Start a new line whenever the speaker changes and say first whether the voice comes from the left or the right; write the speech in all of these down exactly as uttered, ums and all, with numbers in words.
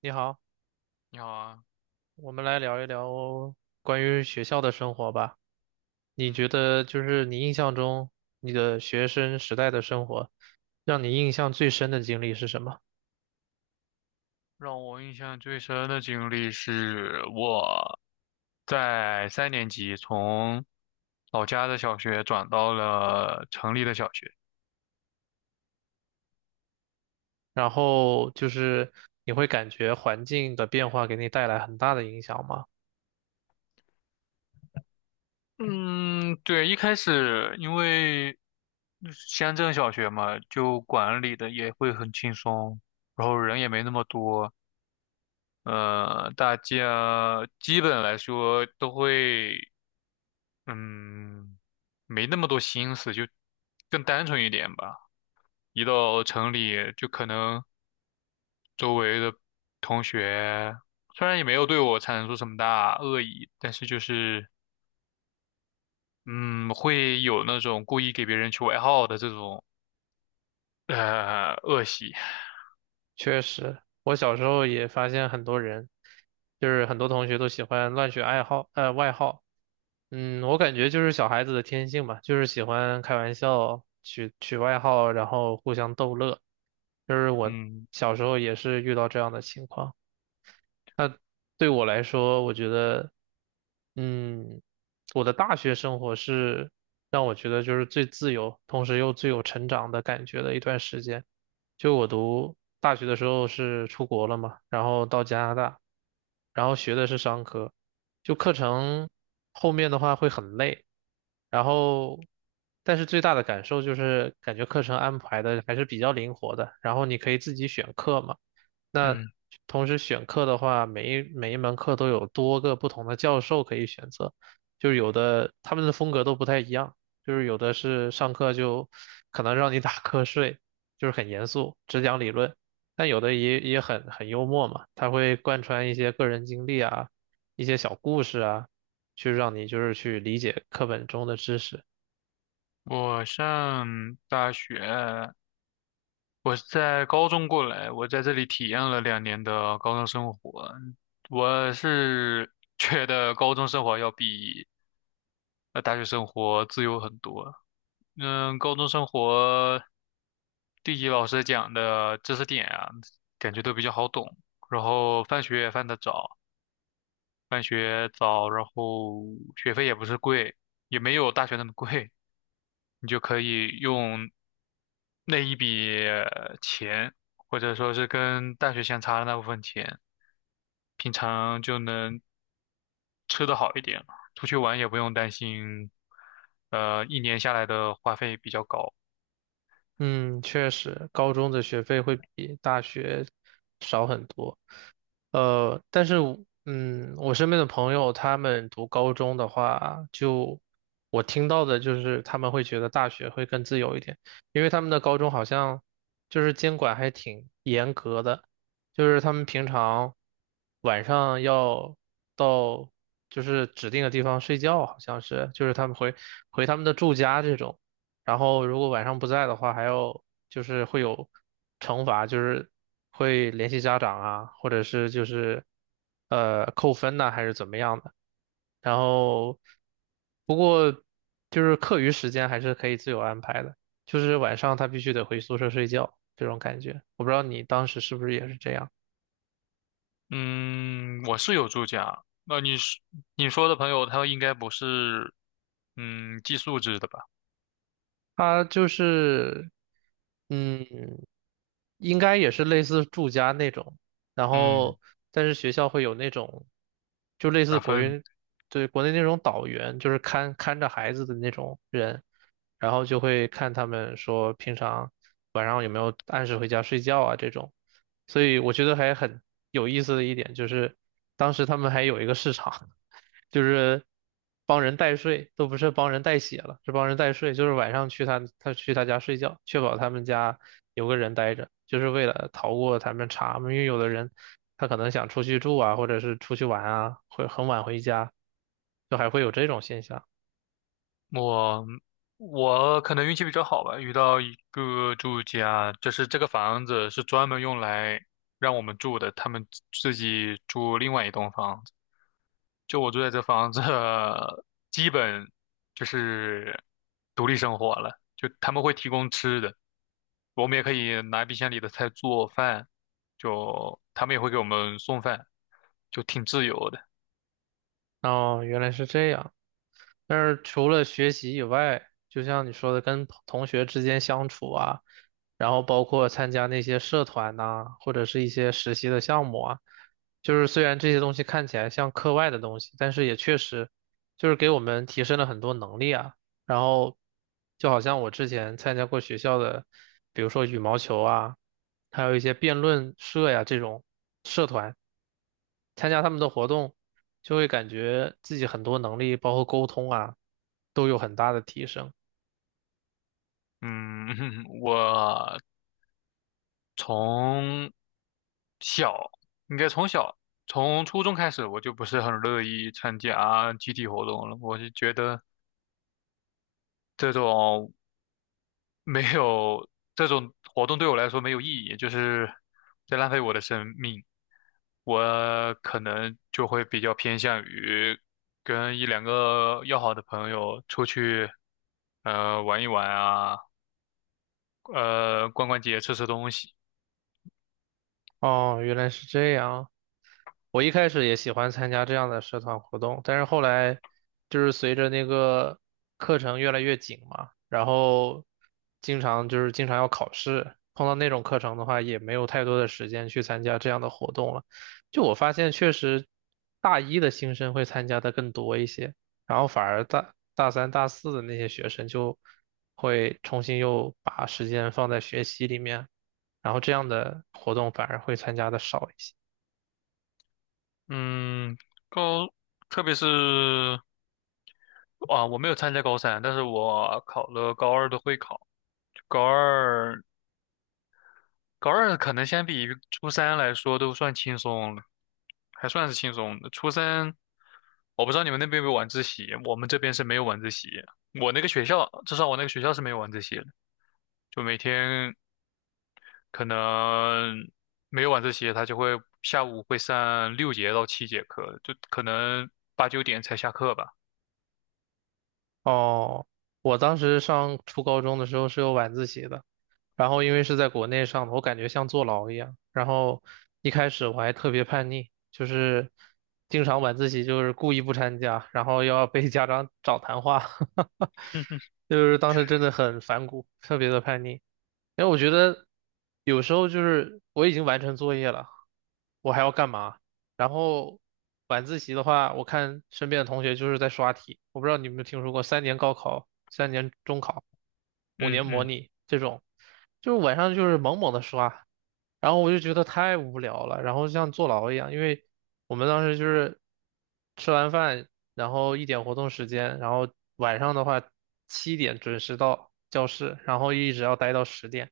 right: 你好，
left: 你好啊。
right: 我们来聊一聊关于学校的生活吧。你觉
left: 嗯，
right: 得就是你印象中你的学生时代的生活，让你印象最深的经历是什么？
left: 让我印象最深的经历是我在三年级从老家的小学转到了城里的小学。
right: 然后就是你会感觉环境的变化给你带来很大的影响吗？
left: 嗯，对，一开始因为乡镇小学嘛，就管理的也会很轻松，然后人也没那么多。呃，大家基本来说都会，嗯，没那么多心思，就更单纯一点吧。一到城里，就可能周围的同学虽然也没有对我产生出什么大恶意，但是就是嗯，会有那种故意给别人取外号的这种呃恶习。
right: 确实，我小时候也发现很多人，就是很多同学都喜欢乱取爱好，呃，外号。嗯，我感觉就是小孩子的天性吧，就是喜欢开玩笑，取取外号，然后互相逗乐。就是我
left: 嗯
right: 小时候也是遇到这样的情况。那对我来说，我觉得，嗯，我的大学生活是让我觉得就是最自由，同时又最有成长的感觉的一段时间。就我读大学的时候是出国了嘛，然后到加拿大，然后学的是商科，就课程后面的话会很累，然后，但是最大的感受就是感觉课程安排的还是比较灵活的，然后你可以自己选课嘛。那
left: 嗯，
right: 同时选课的话，每一每一门课都有多个不同的教授可以选择，就是有的他们的风格都不太一样，就是有的是上课就可能让你打瞌睡，就是很严肃，只讲理论，但有的也也很很幽默嘛，他会贯穿一些个人经历啊，一些小故事啊，去让你就是去理解课本中的知识。
left: 我上大学，我是在高中过来，我在这里体验了两年的高中生活。我是觉得高中生活要比呃大学生活自由很多。嗯，高中生活地理老师讲的知识点啊，感觉都比较好懂，然后放学也放得早，放学早，然后学费也不是贵，也没有大学那么贵，你就可以用那一笔呃钱，或者说是跟大学相差的那部分钱，平常就能吃得好一点，出去玩也不用担心。呃，一年下来的花费比较高。
right: 嗯，确实，高中的学费会比大学少很多。呃，但是我嗯，我身边的朋友他们读高中的话，就我听到的就是他们会觉得大学会更自由一点，因为他们的高中好像就是监管还挺严格的，就是他们平常晚上要到就是指定的地方睡觉，好像是，就是他们回回他们的住家这种。然后如果晚上不在的话，还要就是会有惩罚，就是会联系家长啊，或者是就是呃扣分呐、还是怎么样的。然后就是课余时间还是可以自由安排的，就是晚上他必须得回宿舍睡觉这种感觉。我不知道你当时是不是也是这样。
left: 嗯，我是有住家。那你是你说的朋友，他应该不是嗯寄宿制的吧？
right: 他就是，嗯，应该也是类似住家那种，然
left: 嗯，
right: 后但是学校会有那种，就类似
left: 打
right: 国
left: 分。
right: 园，对，国内那种导员，就是看看着孩子的那种人，然后就会看他们说平常晚上有没有按时回家睡觉啊这种，所以我觉得还很有意思的一点就是，当时他们还有一个市场。就是帮人代睡，都不是帮人代写了，是帮人代睡，就是晚上去他他去他家睡觉，确保他们家有个人待着，就是为了逃过他们查嘛，因为有的人他可能想出去住啊，或者是出去玩啊，会很晚回家，就还会有这种现象。
left: 我我可能运气比较好吧，遇到一个住家，就是这个房子是专门用来让我们住的，他们自己住另外一栋房子。就我住在这房子，基本就是独立生活了。就他们会提供吃的，我们也可以拿冰箱里的菜做饭，就他们也会给我们送饭，就挺自由的。
right: 哦，原来是这样。但是除了学习以外，就像你说的，跟同同学之间相处啊，然后包括参加那些社团呐、或者是一些实习的项目啊，就是虽然这些东西看起来像课外的东西，但是也确实就是给我们提升了很多能力啊。然后就好像我之前参加过学校的，比如说羽毛球啊，还有一些辩论社呀这种社团。参加他们的活动，就会感觉自己很多能力，包括沟通啊，都有很大的提升。
left: 嗯，我从小，应该从小，从初中开始，我就不是很乐意参加集体活动了。我就觉得这种没有这种活动对我来说没有意义，就是在浪费我的生命。我可能就会比较偏向于跟一两个要好的朋友出去。呃，玩一玩啊。呃，逛逛街，吃吃东西。
right: 哦，原来是这样。我一开始也喜欢参加这样的社团活动，但是后来就是随着那个课程越来越紧嘛，然后经常就是经常要考试，碰到那种课程的话，也没有太多的时间去参加这样的活动了。就我发现，确实大一的新生会参加的更多一些，然后反而大大三、大四的那些学生就会重新又把时间放在学习里面，然后这样的活动反而会参加的少一些。
left: 嗯，高，特别是啊，我没有参加高三，但是我考了高二的会考，高二。高二可能相比于初三来说都算轻松了，还算是轻松的。初三，我不知道你们那边有没有晚自习，我们这边是没有晚自习。我那个学校，至少我那个学校是没有晚自习的，就每天可能没有晚自习，他就会下午会上六节到七节课，就可能八九点才下课吧。
right: 哦，我当时上初高中的时候是有晚自习的，然后因为是在国内上的，我感觉像坐牢一样。然后一开始我还特别叛逆，就是经常晚自习就是故意不参加，然后要被家长找谈话。就是当时真的很反骨，特别的叛逆。因为我觉得有时候就是我已经完成作业了，我还要干嘛？然后晚自习的话，我看身边的同学就是在刷题。我不知道你有没有听说过三年高考、三年中考、五
left: 嗯
right: 年模
left: 嗯。
right: 拟这种，就是晚上就是猛猛的刷，然后我就觉得太无聊了，然后像坐牢一样。因为我们当时就是吃完饭。然后一点活动时间，然后晚上的话七点准时到教室，然后一直要待到十点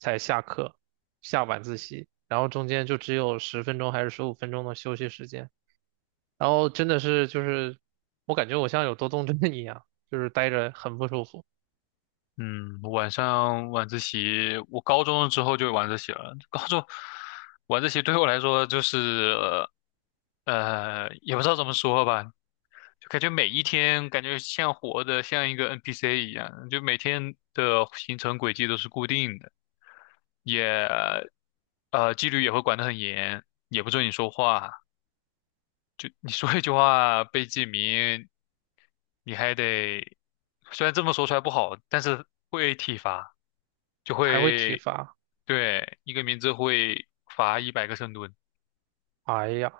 right: 才下课，下晚自习，然后中间就只有十分钟还是十五分钟的休息时间，然后真的是就是我感觉我像有多动症一样，就是待着很不舒服，
left: 嗯，晚上晚自习，我高中之后就有晚自习了。高中晚自习对我来说就是。呃，也不知道怎么说吧，就感觉每一天感觉像活的，像一个 N P C 一样，就每天的行程轨迹都是固定的。也，呃，纪律也会管得很严，也不准你说话，就你说一句话被记名，你还得，虽然这么说出来不好，但是会体罚，就
right: 还会体
left: 会。
right: 罚，
left: 对，一个名字会罚一百个深蹲。
right: 哎呀。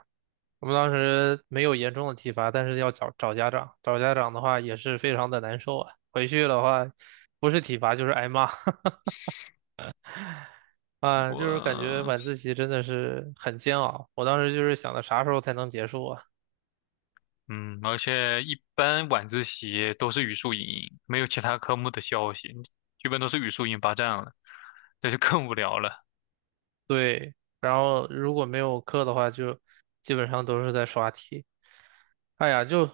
right: 我们当时没有严重的体罚，但是要找找家长，找家长的话也是非常的难受啊。回去的话，不是体罚就是挨骂。啊，就是感觉
left: 我，
right: 晚自习真的是很煎熬。我当时就是想着啥时候才能结束啊？
left: 嗯，而且一般晚自习都是语数英，没有其他科目的消息，基本都是语数英霸占了，这就更无聊了。
right: 对，然后如果没有课的话，就基本上都是在刷题。哎呀，就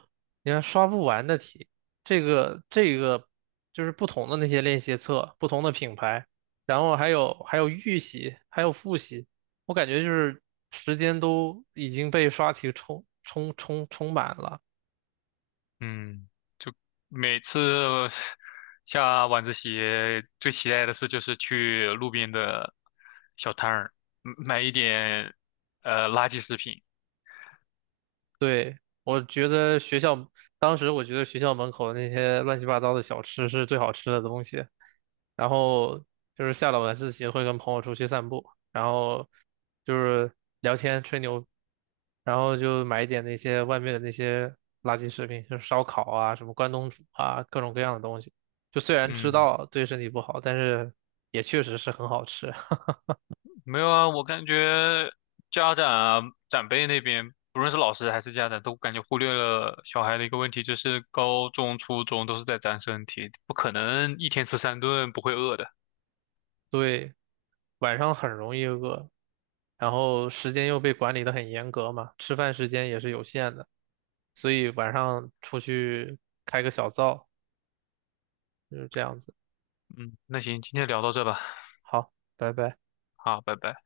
right: 你看刷不完的题，这个这个就是不同的那些练习册，不同的品牌，然后还有还有预习，还有复习，我感觉就是时间都已经被刷题充充充充满了。
left: 嗯，每次下晚自习最期待的事就是去路边的小摊儿嗯买一点呃垃圾食品。
right: 对。我觉得学校当时我觉得学校门口的那些乱七八糟的小吃是最好吃的东西，然后就是下了晚自习会跟朋友出去散步，然后就是聊天吹牛，然后就买一点那些外面的那些垃圾食品，就是烧烤啊、什么关东煮啊，各种各样的东西。就虽然知
left: 嗯，
right: 道对身体不好，但是也确实是很好吃。
left: 没有啊，我感觉家长啊、长辈那边，不论是老师还是家长，都感觉忽略了小孩的一个问题，就是高中、初中都是在长身体，不可能一天吃三顿不会饿的。
right: 对，晚上很容易饿，然后时间又被管理的很严格嘛，吃饭时间也是有限的，所以晚上出去开个小灶，就是这样子。
left: 嗯，那行，今天聊到这吧，
right: 好，拜拜。
left: 好，拜拜。